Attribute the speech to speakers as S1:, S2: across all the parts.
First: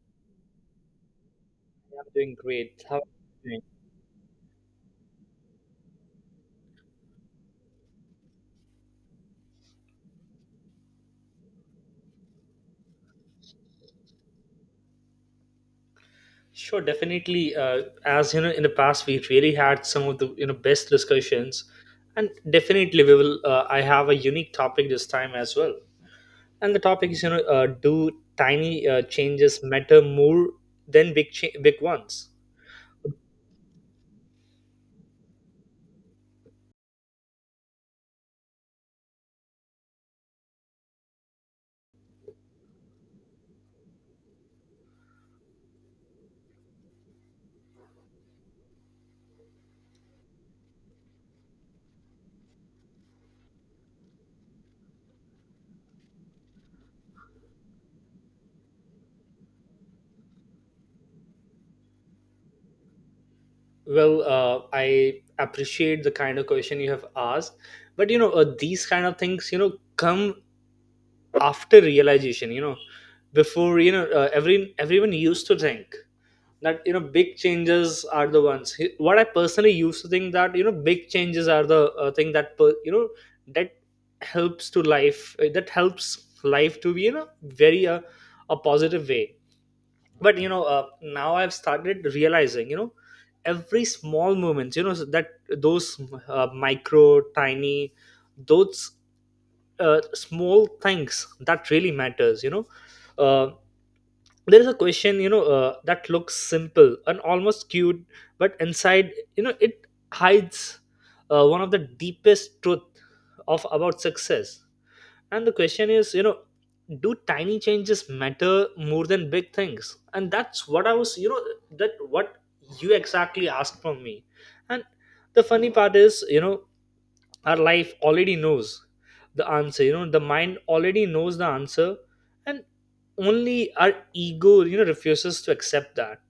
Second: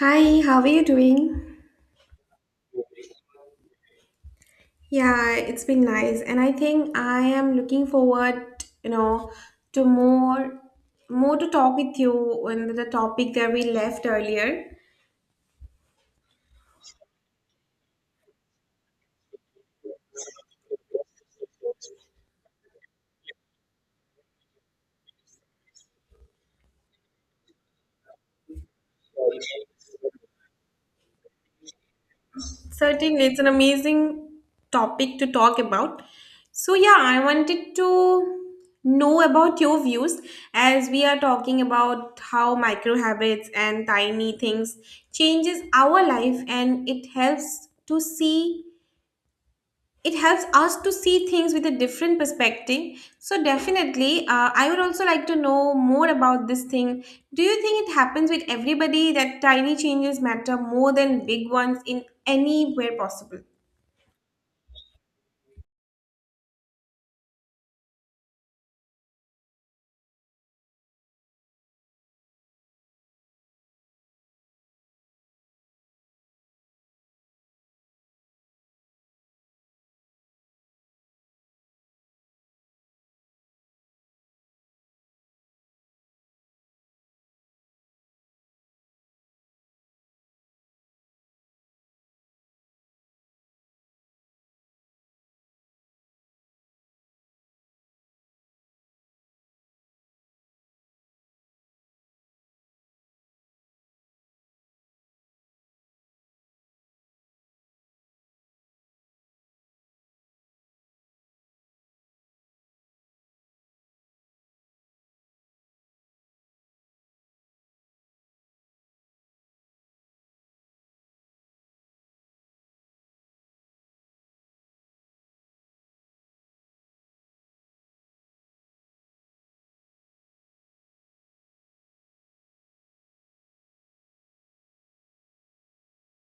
S1: Hi, how are you doing?
S2: I'm doing great. How are you doing?
S1: Yeah, it's been nice, and I think I am looking forward, to more to talk with you on the topic that we left earlier.
S2: Sure, definitely. As you know, in the past, we really had some of the you know best discussions, and definitely we will. I have a unique topic this time as well, and the topic is you know do tiny changes matter more than big ones?
S1: Certainly, it's an amazing topic to talk about. So yeah, I wanted to know about your views as we are talking about how micro habits and tiny things changes our life and it helps to see it helps us to see things with a different perspective. So definitely, I would also like to know more about this thing. Do you think it happens with everybody that tiny changes matter more than big ones in anywhere possible?
S2: Well, I appreciate the kind of question you have asked, but you know these kind of things you know come after realization. You know, before you know everyone used to think that you know big changes are the ones what I personally used to think that you know big changes are the thing that you know that helps to life that helps life to be you know very a positive way, but you know now I've started realizing you know every small moments you know, so that those micro tiny, those small things that really matters you know. uh, there is a question you know that looks simple and almost cute, but inside you know it hides one of the deepest truth of about success. And the question is you know, do tiny changes matter more than big things, and that's what I was you know, that what you exactly asked from me. And the funny part is you know, our life already knows the answer, you know the mind already knows the answer, and only our ego you know refuses to accept that,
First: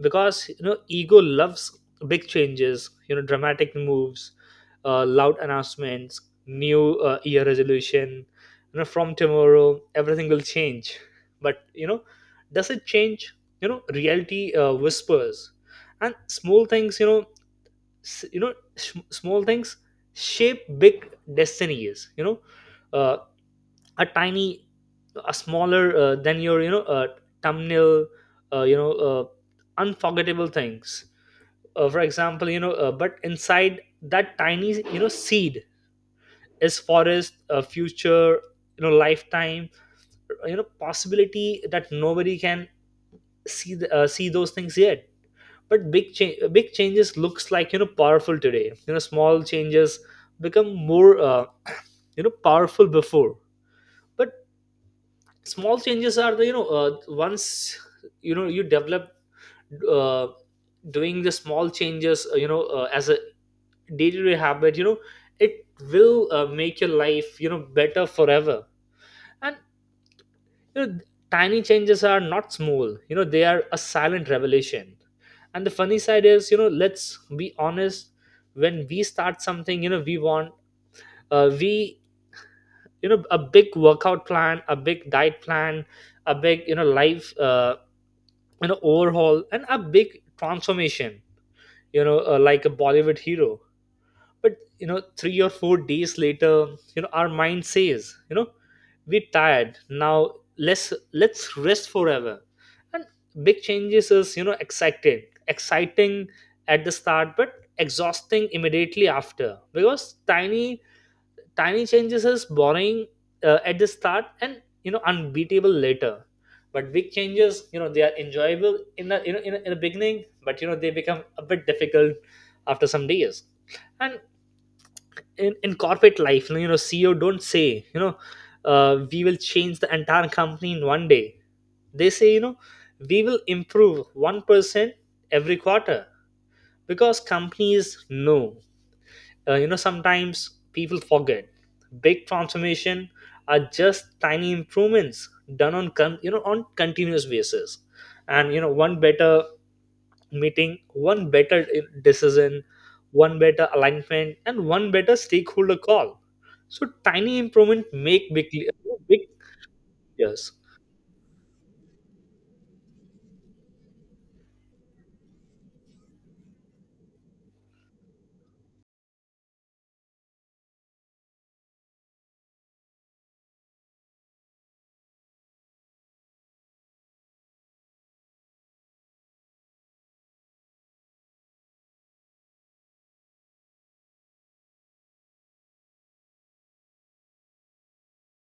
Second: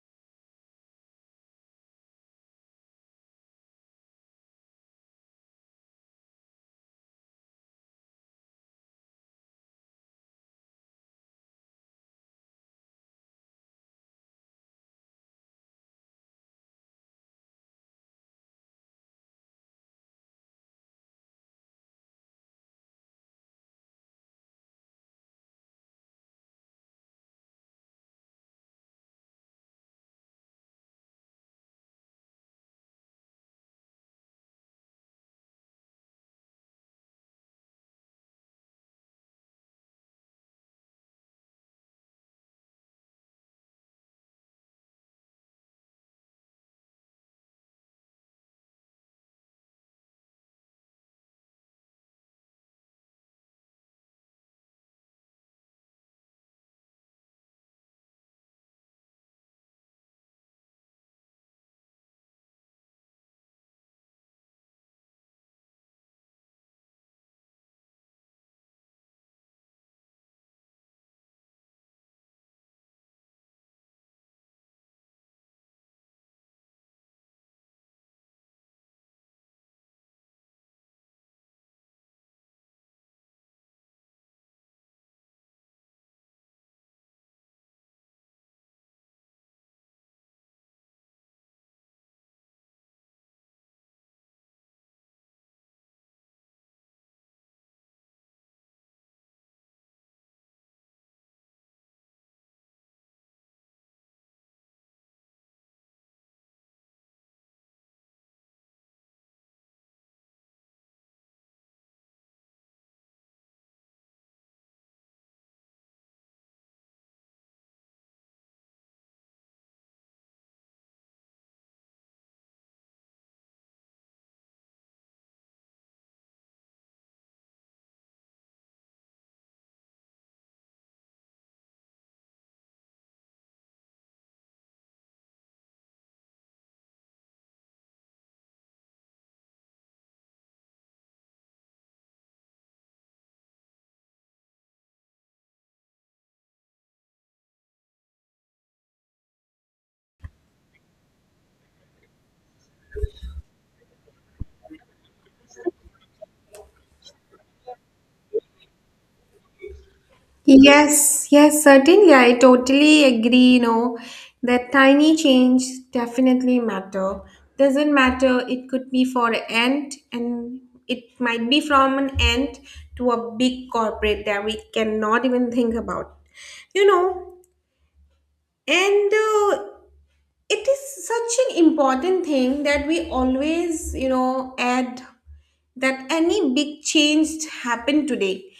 S2: because you know ego loves big changes, you know, dramatic moves, loud announcements, new year resolution, you know from tomorrow everything will change. But you know, does it change? You know reality whispers, and small things you know, small things shape big destinies, you know. uh, a tiny, a smaller than your you know thumbnail, uh, you know uh, unforgettable things, for example, you know but inside that tiny you know seed is forest, future, you know lifetime, you know possibility that nobody can see see those things yet. But big changes looks like you know powerful today, you know small changes become more you know powerful before. But small changes are the you know once you know you develop uh, doing the small changes as a day-to-day habit, you know it will make your life you know better forever. And you know, tiny changes are not small, you know they are a silent revelation. And the funny side is you know, let's be honest, when we start something you know we want we you know a big workout plan, a big diet plan, a big you know life, an overhaul and a big transformation, you know like a bollywood hero. But you know 3 or 4 days later, you know our mind says you know we're tired now, let's rest forever. And big changes is you know exciting at the start but exhausting immediately after, because tiny changes is boring at the start and you know unbeatable later. But big changes, you know, they are enjoyable in the you know in the beginning, but you know they become a bit difficult after some days. And in corporate life, you know, CEO don't say, you know, we will change the entire company in 1 day. They say, you know, we will improve 1% every quarter, because companies know you know sometimes people forget big transformation are just tiny improvements done on you know on continuous basis. And you know one better meeting, one better decision, one better alignment, and one better stakeholder call. So tiny improvement make big, yes,
S1: Yes, yes, certainly. I totally agree, you know, that tiny change definitely matter. Doesn't matter, it could be for an ant and it might be from an ant to a big corporate that we cannot even think about. You know, and it is such an important thing that we always, you know, add that any big change happened today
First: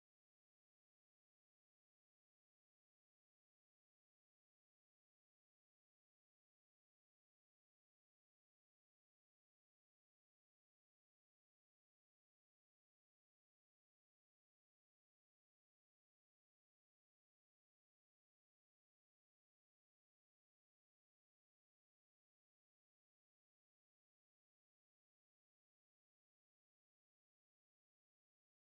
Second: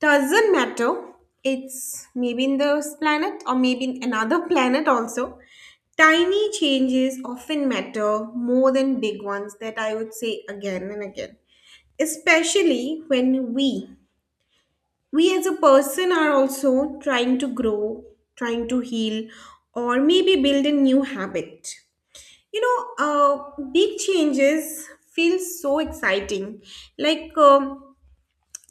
S1: doesn't matter. It's maybe in this planet or maybe in another planet also. Tiny changes often matter more than big ones that I would say again and again. Especially when we as a person are also trying to grow, trying to heal, or maybe build a new habit. You know, big changes feel so exciting. Like,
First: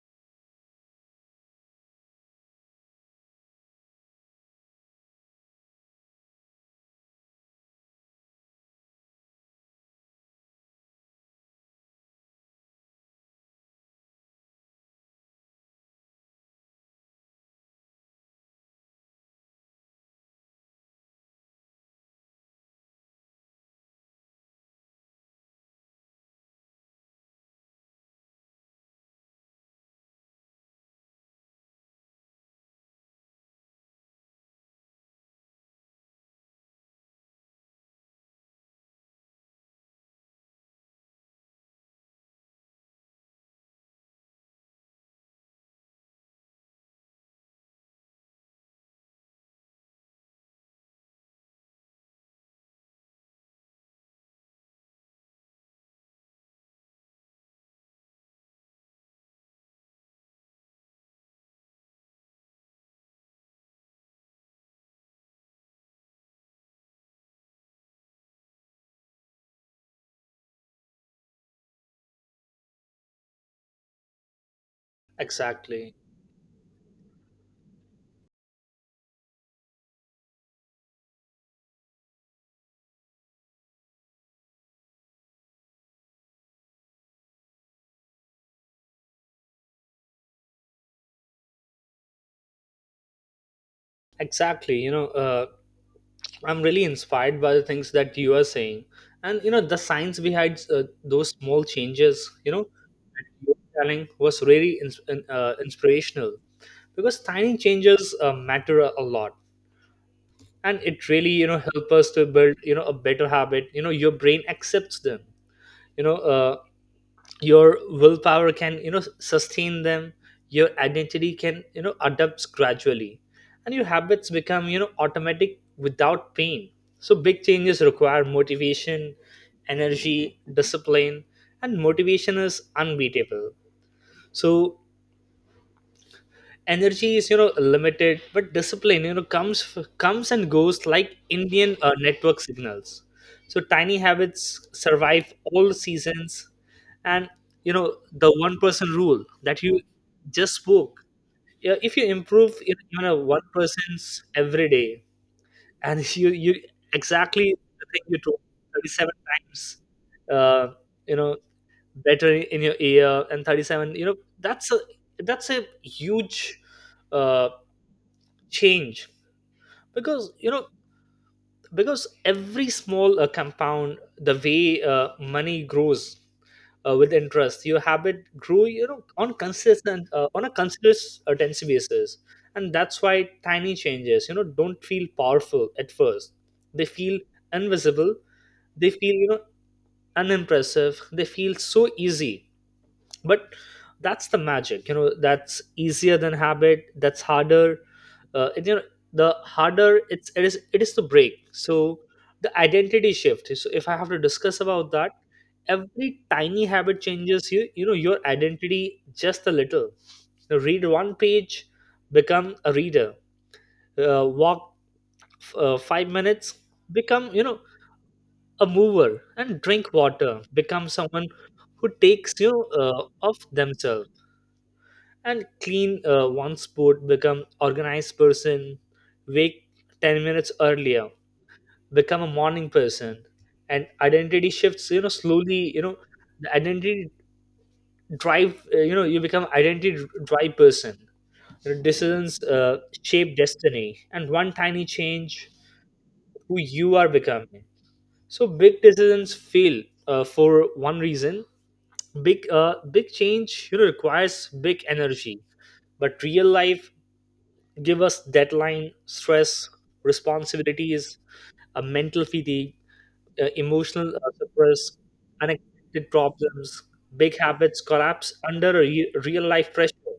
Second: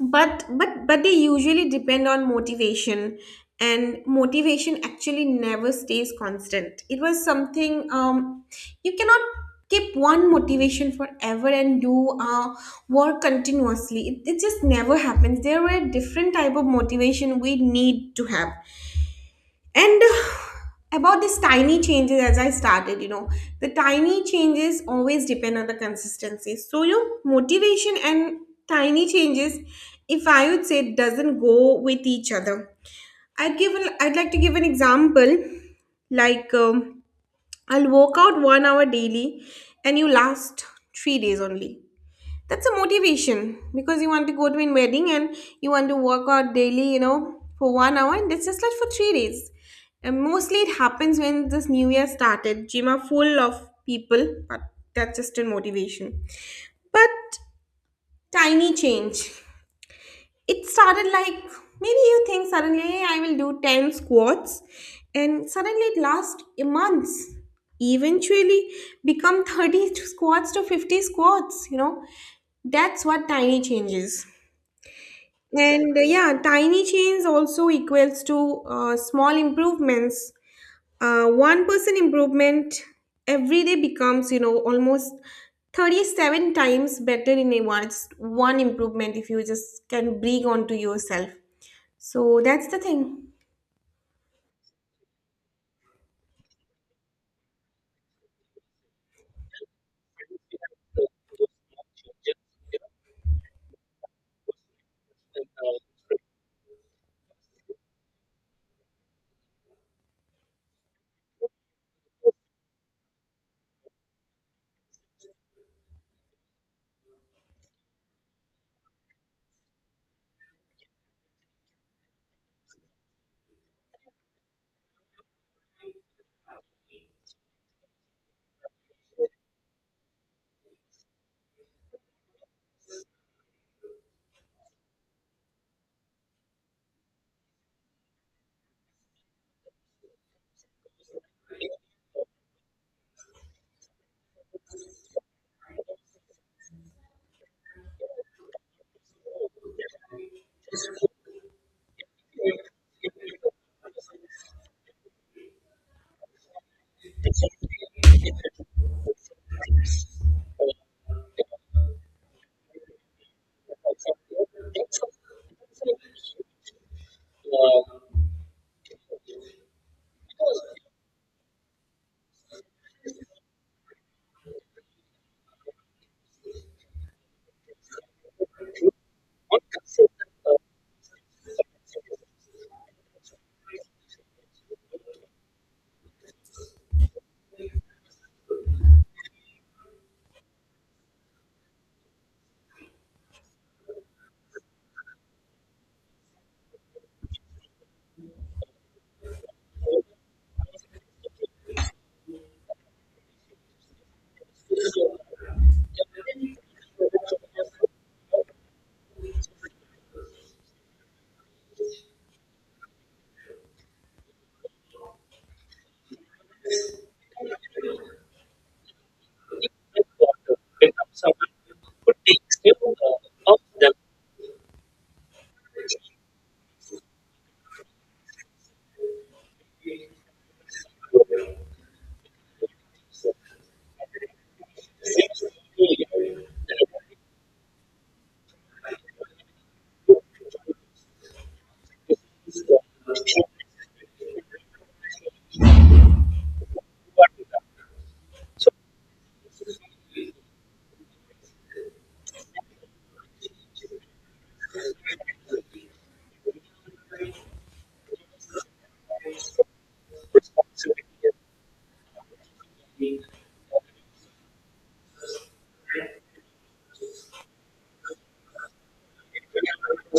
S1: but they usually depend on motivation, and motivation actually never stays constant. It was something, you cannot keep one motivation forever and do work continuously. It just never happens. There were different type of motivation we need to have and about these tiny changes, as I started, you know, the tiny changes always depend on the consistency. So your motivation and tiny changes, if I would say, doesn't go with each other. I'd like to give an example. Like, I'll work out 1 hour daily, and you last 3 days only. That's a motivation because you want to go to a wedding and you want to work out daily, you know, for 1 hour, and that's just like for 3 days. And mostly it happens when this new year started, gym are full of people, but that's just a motivation. But tiny change, it started like, maybe you think suddenly I will do 10 squats and suddenly it lasts a month, eventually become 30 squats to 50 squats, you know. That's what tiny changes.
S2: exactly.
S1: And yeah, tiny change also equals to small improvements, 1% improvement every day becomes, you know, almost 37 times better in a once one improvement if you just can bring onto yourself. So that's the thing.
S2: Exactly, you know. I'm really inspired by the things that you are saying, and you know the science behind those small changes. You know, that you were telling was really inspirational, because tiny changes matter a lot, and it really you know help us to build you know a better habit. You know, your brain accepts them. You know, your willpower can you know sustain them, your identity can you know adapts gradually, and your habits become you know automatic without pain. So big changes require motivation, energy, discipline, and motivation is unbeatable. So energy is you know limited, but discipline you know comes and goes like indian network signals. So tiny habits survive all seasons. And you know the one person rule that you just spoke. Yeah, if you improve you know even a one person's every day, and you exactly the thing you told, 37 times uh, you know better in your ear, and 37 you know that's a, that's a huge uh, change, because you know, because every small compound the way money grows with interest, your habit grew you know on consistent on a consistent tendency basis. And that's why tiny changes you know don't feel powerful at first, they feel invisible, they feel you know unimpressive, they feel so easy. But that's the magic, you know, that's easier than habit, that's harder and, you know, the harder it's it is to break. So the identity shift, so if I have to discuss about that, every tiny habit changes you know your identity just a little. Now read one page, become a reader, walk 5 minutes, become you know a mover, and drink water become someone who takes you of themselves, and clean one sport become organized person, wake 10 minutes earlier become a morning person. And identity shifts you know slowly, you know the identity drive you know you become identity drive person. Your decisions shape destiny, and one tiny change who you are becoming. So big decisions fail for one reason: big change you know requires big energy, but real life give us deadline stress, responsibilities, a mental fatigue, emotional suppress, unexpected problems. Big habits collapse under a real life pressure,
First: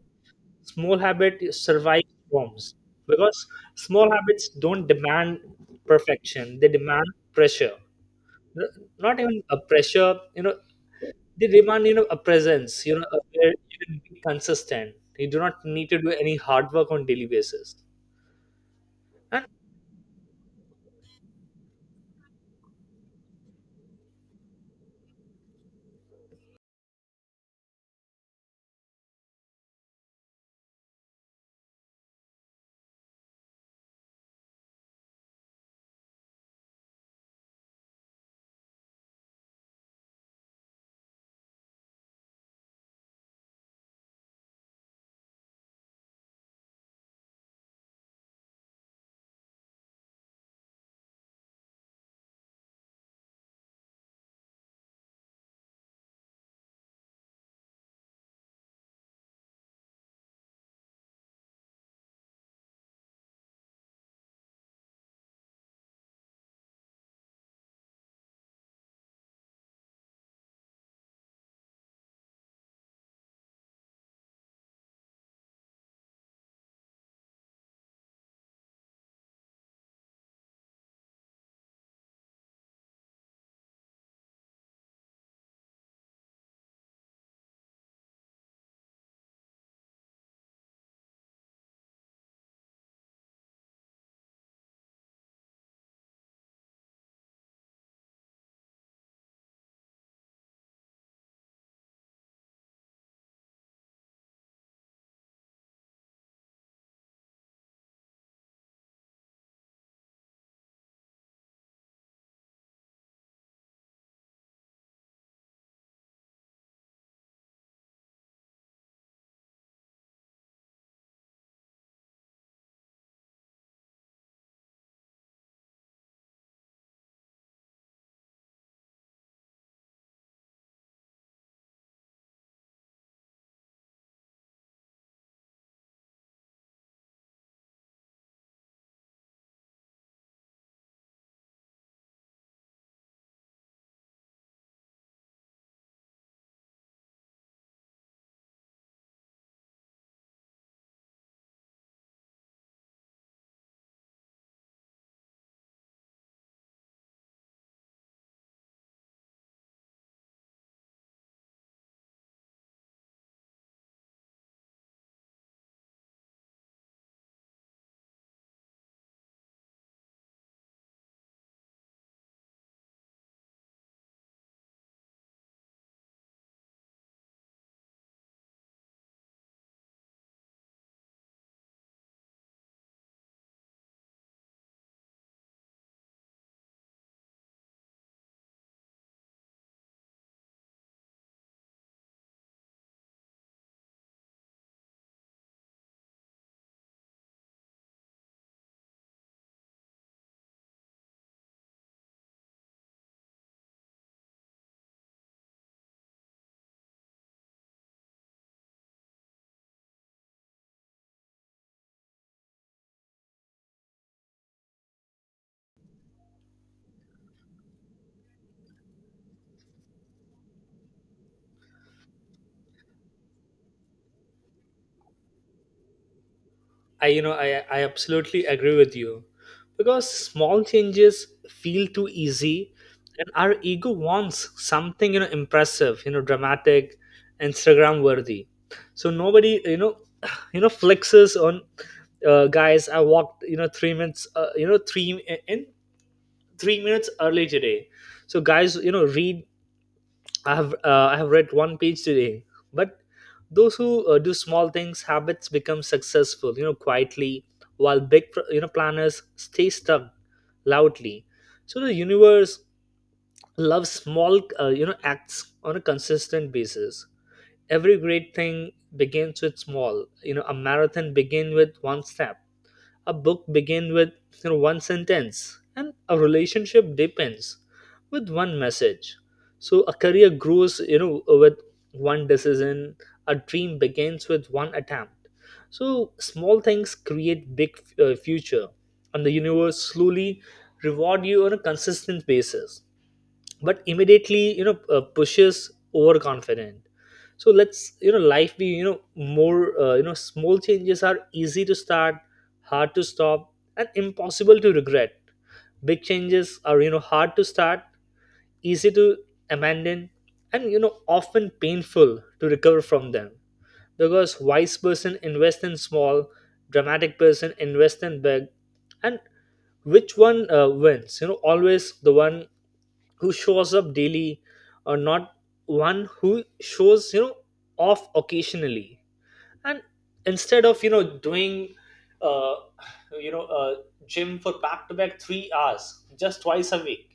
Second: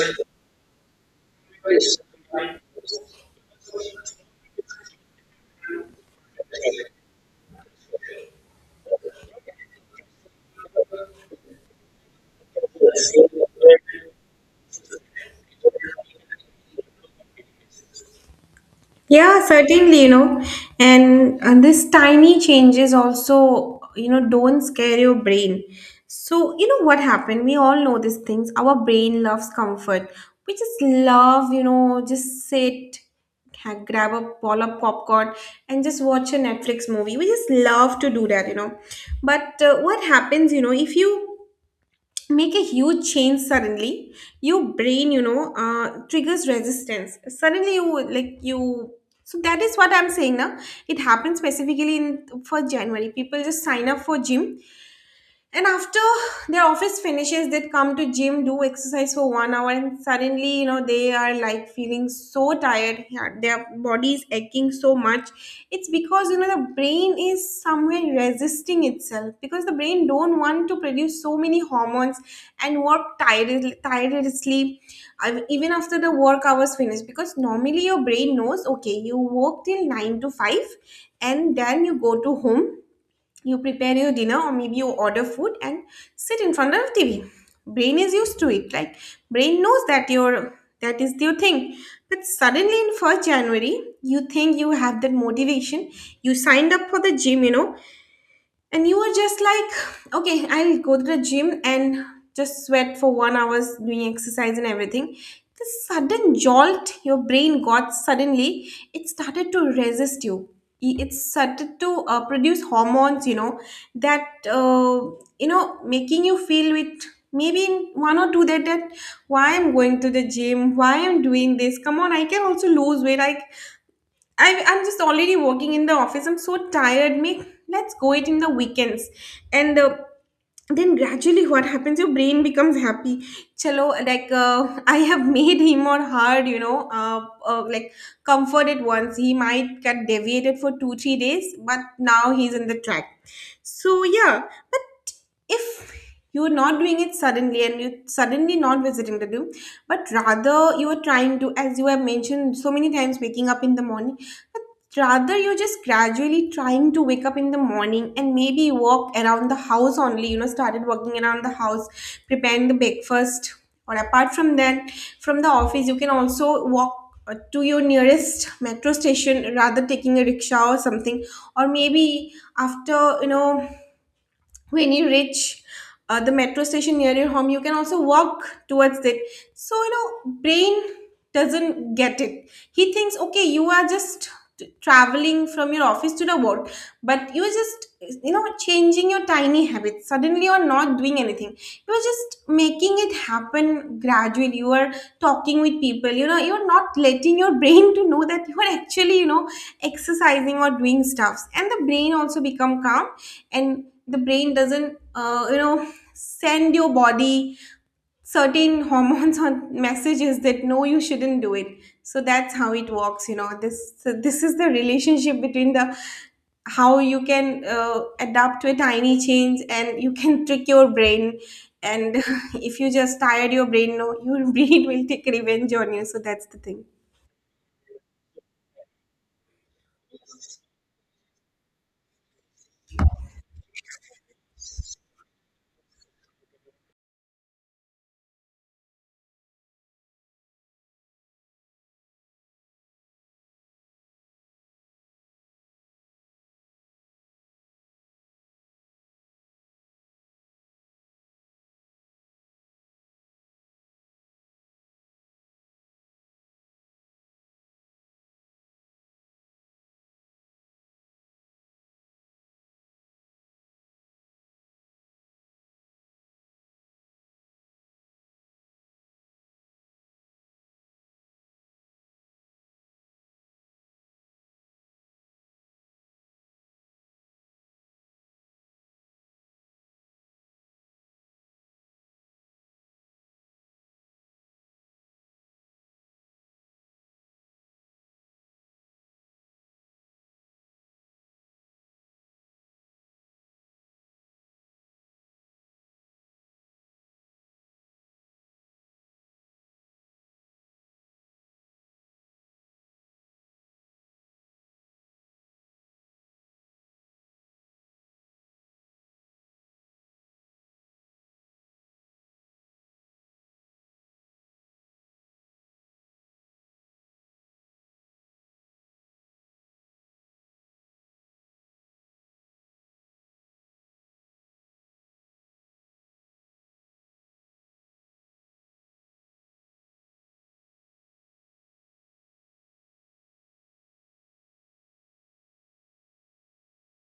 S2: small habits survive storms, because small habits don't demand perfection, they demand pressure. N- Not even a pressure, you know, they demand you know a presence, you know, where you can be consistent. You do not need to do any hard work on daily basis.
S1: Yeah,
S2: And
S1: certainly, you know, and this tiny changes also, you know, don't scare your brain. So, you know what happened? We all know these things. Our brain loves comfort. We just love, you know, just sit, grab a ball of popcorn, and just watch a Netflix movie. We just love to do that, you know. But what happens, you know, if you make a huge change suddenly, your brain, you know, triggers resistance suddenly. You would, like, you so that is what I'm saying now. It happens specifically in for January people just sign up for gym, and after their office finishes, they'd come to gym, do exercise for 1 hour, and suddenly, you know, they are like feeling so tired. Yeah, their body is aching so much. It's because you know the brain is somewhere resisting itself because the brain don't want to produce so many hormones and work tired, tirelessly, even after the work hours finish. Because normally your brain knows, okay, you work till nine to five, and then you go to home, you prepare your dinner or maybe you order food and sit in front of the TV. Brain is used to it. Like, brain knows that your that is your thing. But suddenly in 1st January you think you have that motivation, you signed up for the gym, you know, and you were just like, okay, I'll go to the gym and just sweat for 1 hour's doing exercise and everything. This sudden jolt your brain got suddenly, it started to resist you. It started to produce hormones, you know, that, you know, making you feel with maybe in one or two that, that why I'm going to the gym, why I'm doing this. Come on, I can also lose weight. I'm just already working in the office. I'm so tired. Me. Let's go it in the weekends, and then gradually what happens, your brain becomes happy. Chalo, like, I have made him or her, you know, like, comforted. Once he might get deviated for 2 3 days, but now he's in the track. So yeah. But if you're not doing it suddenly and you suddenly not visiting the gym, but rather you are trying to, as you have mentioned so many times, waking up in the morning, but rather, you're just gradually trying to wake up in the morning and maybe walk around the house only, you know, started walking around the house, preparing the breakfast. Or apart from that, from the office, you can also walk to your nearest metro station rather taking a rickshaw or something. Or maybe after, you know, when you reach the metro station near your home, you can also walk towards it. So you know brain doesn't get it. He thinks, okay, you are just traveling from your office to the work, but you are just, you know, changing your tiny habits. Suddenly you are not doing anything, you are just making it happen gradually. You are talking with people, you know, you're not letting your brain to know that you are actually, you know, exercising or doing stuffs, and the brain also become calm, and the brain doesn't, you know, send your body certain hormones or messages that no you shouldn't do it. So that's how it works, you know. This, so this is the relationship between the how you can adapt to a tiny change and you can trick your brain and if you just tired your brain, no, your brain will take revenge on you. So that's the thing.
S2: I, you know, I absolutely agree with you, because small changes feel too easy, and our ego wants something, you know, impressive, you know, dramatic, Instagram worthy. So nobody, you know, you know flexes on, guys. I walked, you know, 3 minutes, you know, in 3 minutes early today. So guys, you know, read I have read one page today. But those who do small things, habits become successful, you know, quietly, while you know planners stay stuck loudly. So the universe loves small you know acts on a consistent basis. Every great thing begins with small. You know, a marathon begins with one step, a book begins with you know one sentence, and a relationship depends with one message. So a career grows you know with one decision, a dream begins with one attempt. So small things create big future, and the universe slowly reward you on a consistent basis, but immediately you know pushes overconfident. So let's you know life be you know more you know, small changes are easy to start, hard to stop, and impossible to regret. Big changes are you know hard to start, easy to abandon, and you know often painful to recover from them. Because wise person invest in small, dramatic person invest in big. And which one wins, you know, always the one who shows up daily, or not one who shows you know off occasionally. And instead of you know doing uh, you know uh, gym for back to back 3 hours just twice a week,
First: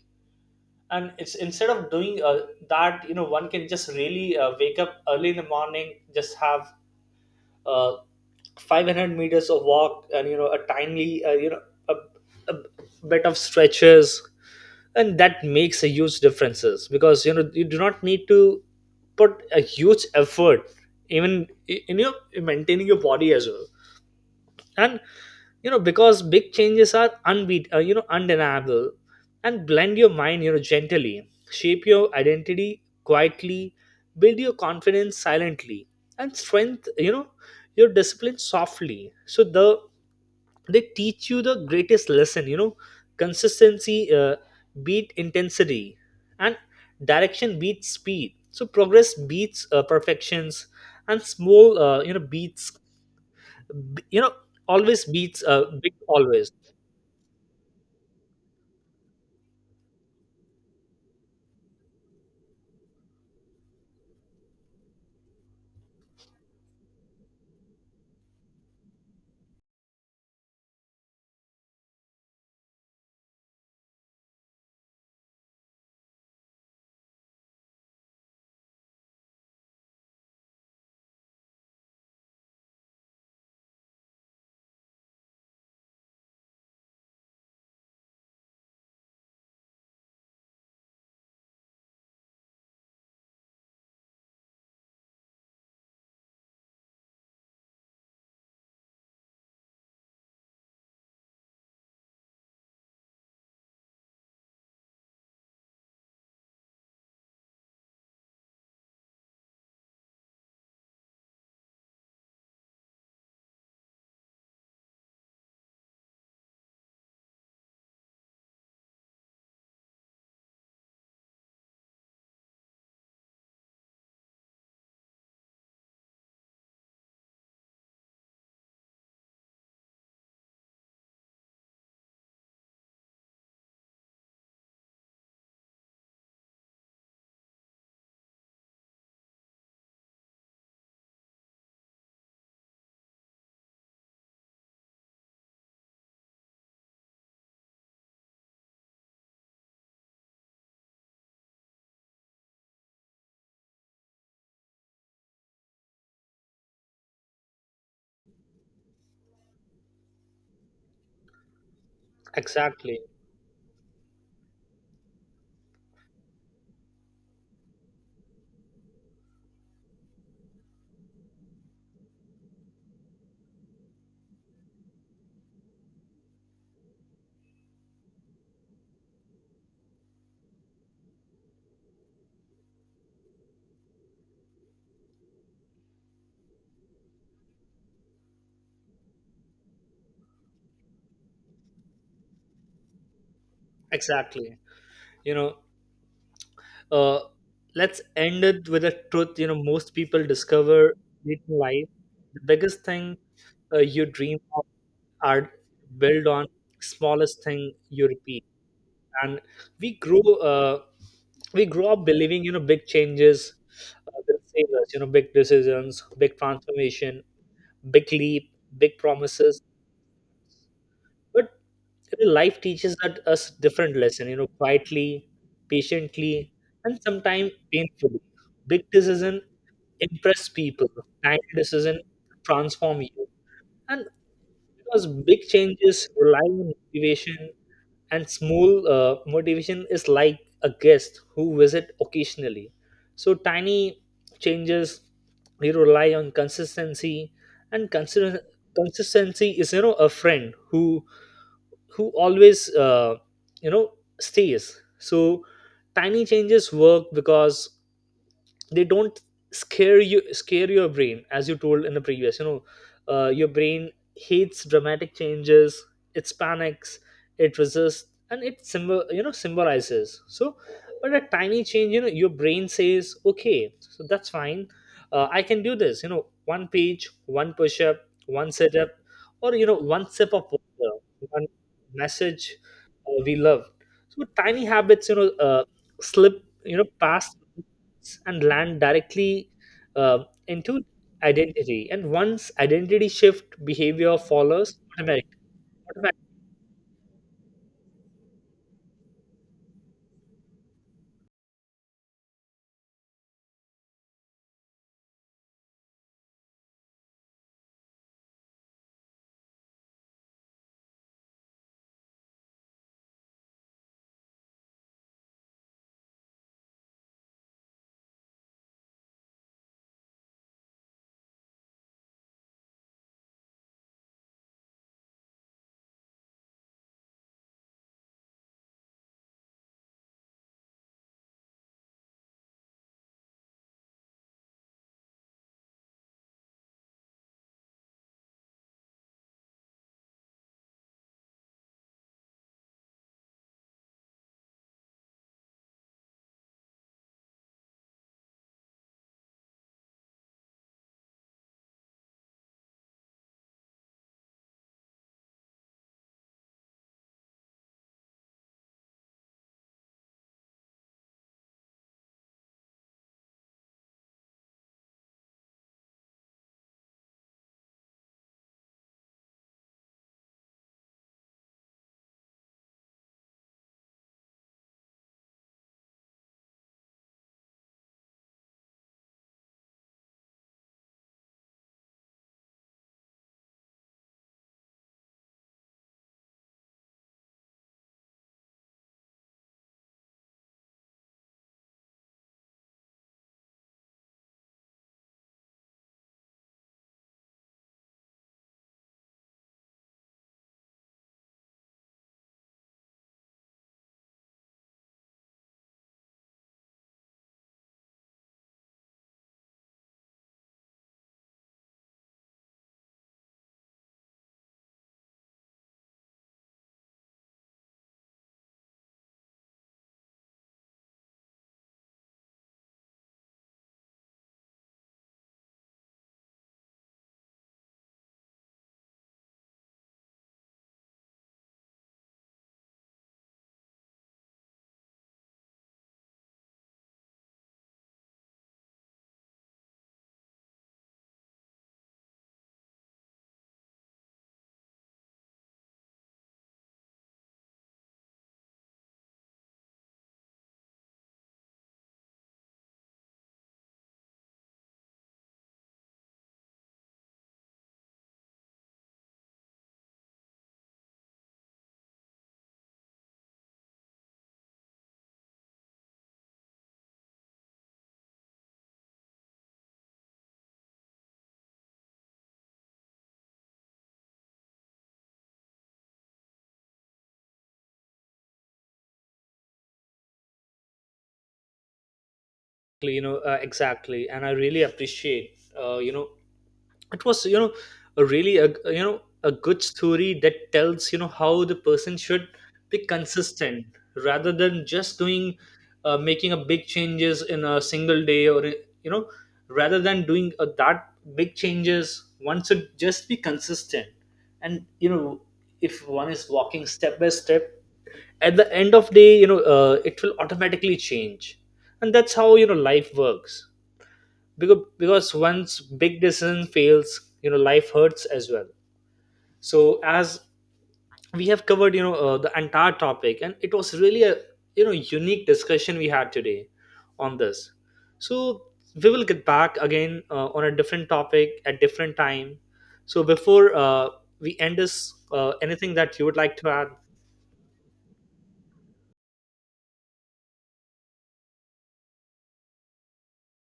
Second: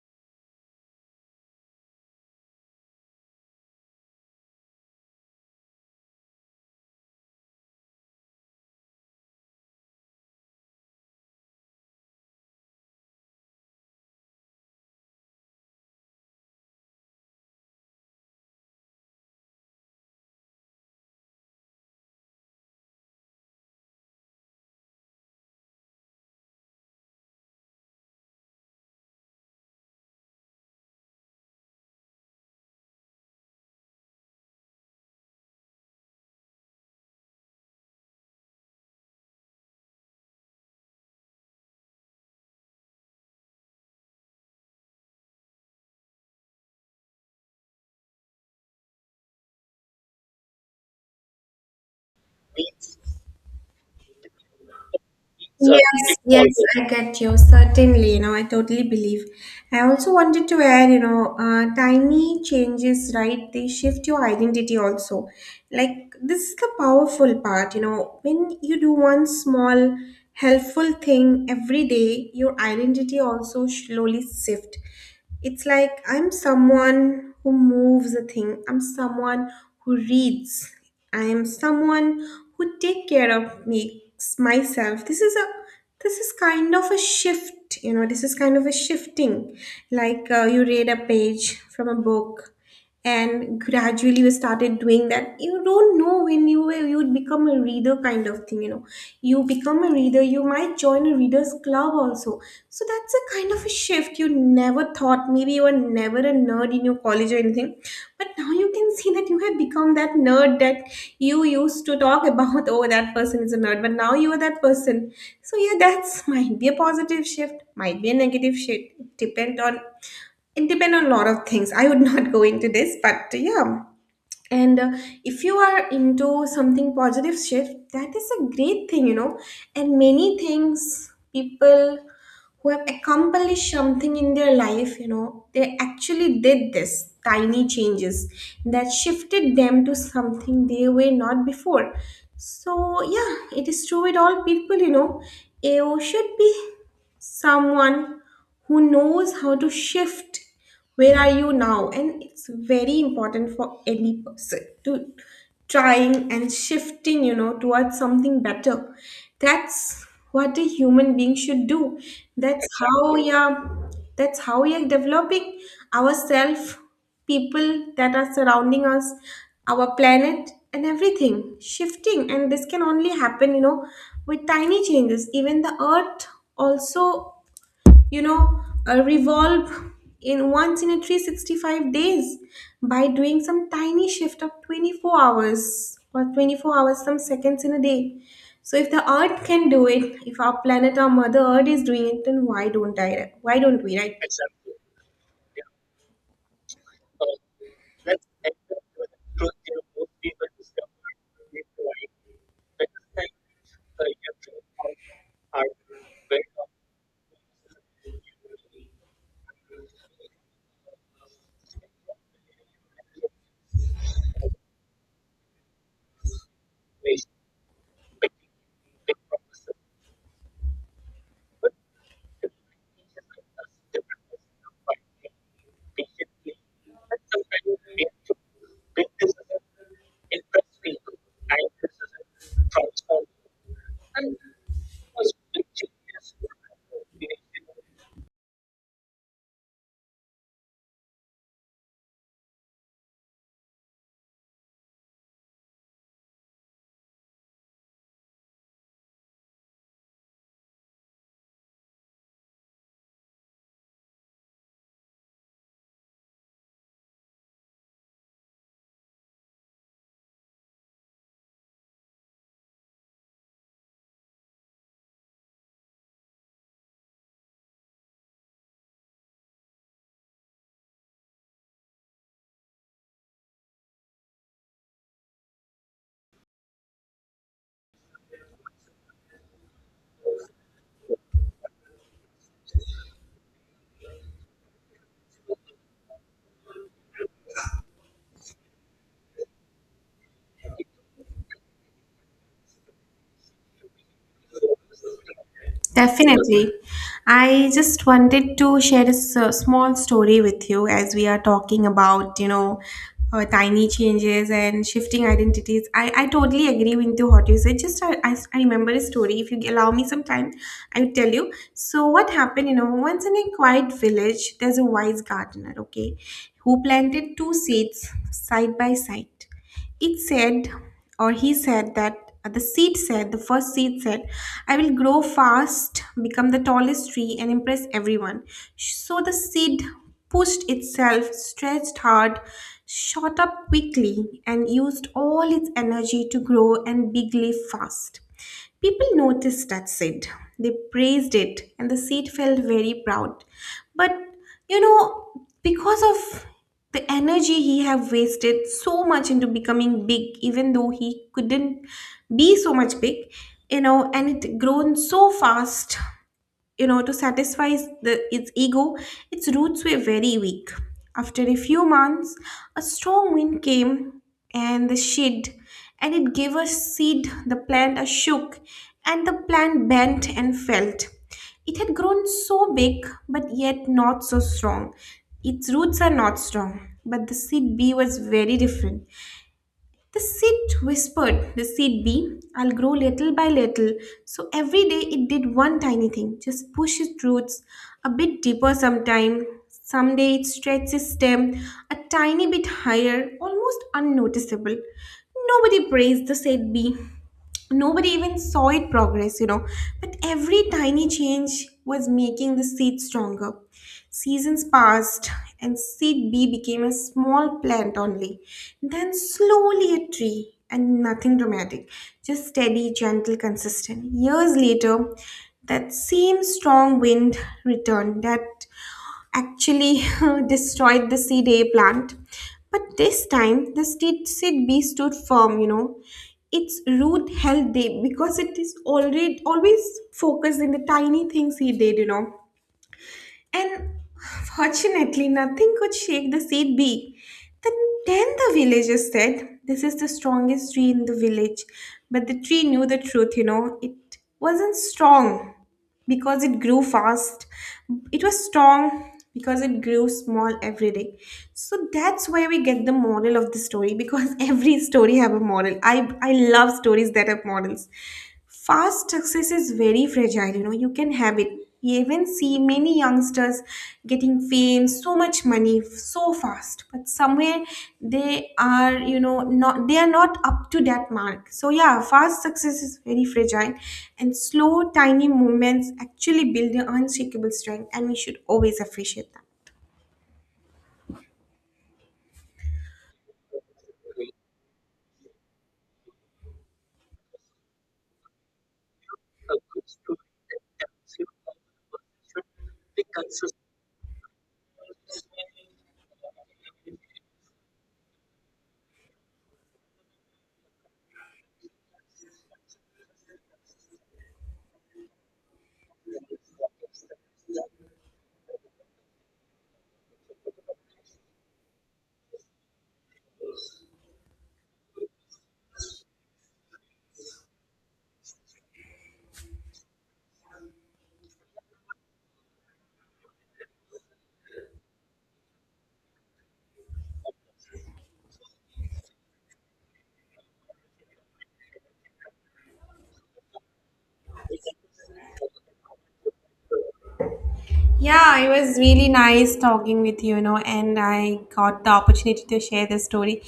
S2: and it's instead of doing that, you know, one can just really wake up early in the morning, just have uh, 500 meters of walk and you know a tiny a, a bit of stretches. And that makes a huge differences, because you know you do not need to put a huge effort even in your in maintaining your body as well. And you know, because big changes are unbeat you know undeniable, and blend your mind you know gently, shape your identity quietly, build your confidence silently, and strength you know your discipline softly. So the, they teach you the greatest lesson, you know, consistency beat intensity, and direction beats speed, so progress beats perfections. And small you know beats you know always beats
S1: Yes,
S2: big,
S1: yes,
S2: always.
S1: I get you. Certainly, you know, I totally believe. I also wanted to add, you know, tiny changes, right? They shift your identity also, like this is the powerful part. You know, when you do one small helpful thing every day, your identity also slowly shift. It's like I'm someone who moves a thing, I'm someone who reads, I am someone who take care of me myself. This is a this is kind of a shift, you know. This is kind of a shifting, like, you read a page from a book, and gradually we started doing that. You don't know when you would become a reader, kind of thing, you know. You become a reader, you might join a readers club also. So that's a kind of a shift you never thought. Maybe you were never a nerd in your college or anything, but now you can see that you have become that nerd that you used to talk about. Oh, that person is a nerd, but now you are that person. So yeah, that's might be a positive shift, might be a negative shift, depend on it depends on a lot of things. I would not go into this, but yeah. And if you are into something positive shift, that is a great thing, you know. And many things, people who have accomplished something in their life, you know, they actually did this tiny changes that shifted them to something they were not before. So, yeah, it is true with all people, you know. You should be someone who knows how to shift where are you now, and it's very important for any person to trying and shifting, you know, towards something better. That's what a human being should do. That's
S2: Exactly,
S1: how Exactly. we are, that's how we are developing ourselves, people that are surrounding us, our planet, and everything shifting. And this can only happen, you know, with tiny changes. Even the earth also, you know, revolve in once in a 365 days by doing some tiny shift of 24 hours or 24 hours, some seconds in a day. So if the earth can do it, if our planet, our mother earth is doing it, then why don't I? Why don't we, right?
S2: exactly. You know, uh, let's end it with a truth. You know, most people discover late in life the biggest thing you dream of are built on smallest thing you repeat, and we grow. We grow up believing you know big changes will save us. You know, big decisions, big transformation, big leap, big promises. But you know, life teaches that us different lesson, you know, quietly, patiently, and sometimes painfully. Big decision impress people, tiny decision transform you. And because big changes rely on motivation, and small motivation is like a guest who visit occasionally. So tiny changes we rely on consistency, and consistency is you know a friend who always you know stays. So tiny changes work because they don't scare your brain, as you told in the previous, you know your brain hates dramatic changes, it panics, it resists, and it symbol you know symbolizes. So but a tiny change, you know, your brain says okay, so that's fine, I can do this, you know, one page, one push-up, one sit-up, or you know one sip of water, one message, we love. So tiny habits you know slip you know past and land directly into identity. And once identity shift behavior follows automatically,
S1: Definitely. I just wanted to share a small story with you as we are talking about, you know, tiny changes and shifting identities. I totally agree with you what you said. Just I remember a story. If you allow me some time, I will tell you. So what happened, you know, once in a quiet village, there's a wise gardener, okay, who planted two seeds side by side. It said, or he said, that the seed said, the first seed said, I will grow fast, become the tallest tree, and impress everyone. So the seed pushed itself, stretched hard, shot up quickly, and used all its energy to grow and bigly fast. People noticed that seat. They praised it, and the seat felt very proud. But you know, because of the energy he have wasted so much into becoming big, even though he couldn't be so much big, you know, and it grown so fast, you know, to satisfy the, its ego, its roots were very weak. After a few months, a strong wind came and the shade, and it gave a seed. The plant a shook, and the plant bent and felt. It had grown so big, but yet not so strong. Its roots are not strong, but the seed bee was very different. The seed whispered, the seed bee, I'll grow little by little. So every day it did one tiny thing, just push its roots a bit deeper sometime. Someday it stretched its stem a tiny bit higher, almost unnoticeable. Nobody praised the seed bee, nobody even saw it progress, you know, but every tiny change was making the seed stronger. Seasons passed, and seed B became a small plant only, then slowly a tree, and nothing dramatic, just steady, gentle, consistent. Years later, that same strong wind returned that actually destroyed the seed A plant. But this time, seed B stood firm, you know. Its root held deep because it is already always focused in the tiny things he did, you know. And fortunately, nothing could shake the seed beak. Then, then the villagers said, this is the strongest tree in the village. But the tree knew the truth, you know. It wasn't strong because it grew fast, it was strong because it grew small every day. So that's where we get the moral of the story because every story have a moral. I love stories that have morals. Fast success is very fragile, you know. You can have it, you even see many youngsters getting fame, so much money so fast, but somewhere they are, you know, not they are not up to that mark. So yeah, fast success is very fragile, and slow, tiny movements actually build an unshakable strength, and we should always appreciate that.
S2: you know, exactly. And I really appreciate, you know, it was you know a really you know a good story that tells you know how the person should be consistent, rather than just doing making a big changes in a single day, or you know rather than doing that big changes, one should just be consistent. And you know if one is walking step by step, at the end of day you know it will automatically change, and that's how you know life works, because once big decision fails, you know life hurts as well. So as we have covered you know the entire topic, and it was really a you know unique discussion we had today on this. So we will get back again on a different topic at different time. So before we end this, anything that you would like to add?
S1: Yeah, it was really nice talking with you, you know, and I got the opportunity to share this story.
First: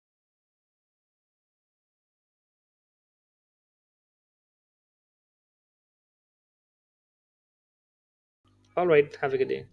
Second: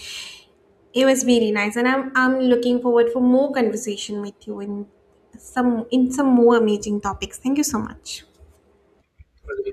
S1: It was very nice, and I'm looking forward for more conversation with you in some more amazing topics. Thank you so much.
S2: All right, have a good day.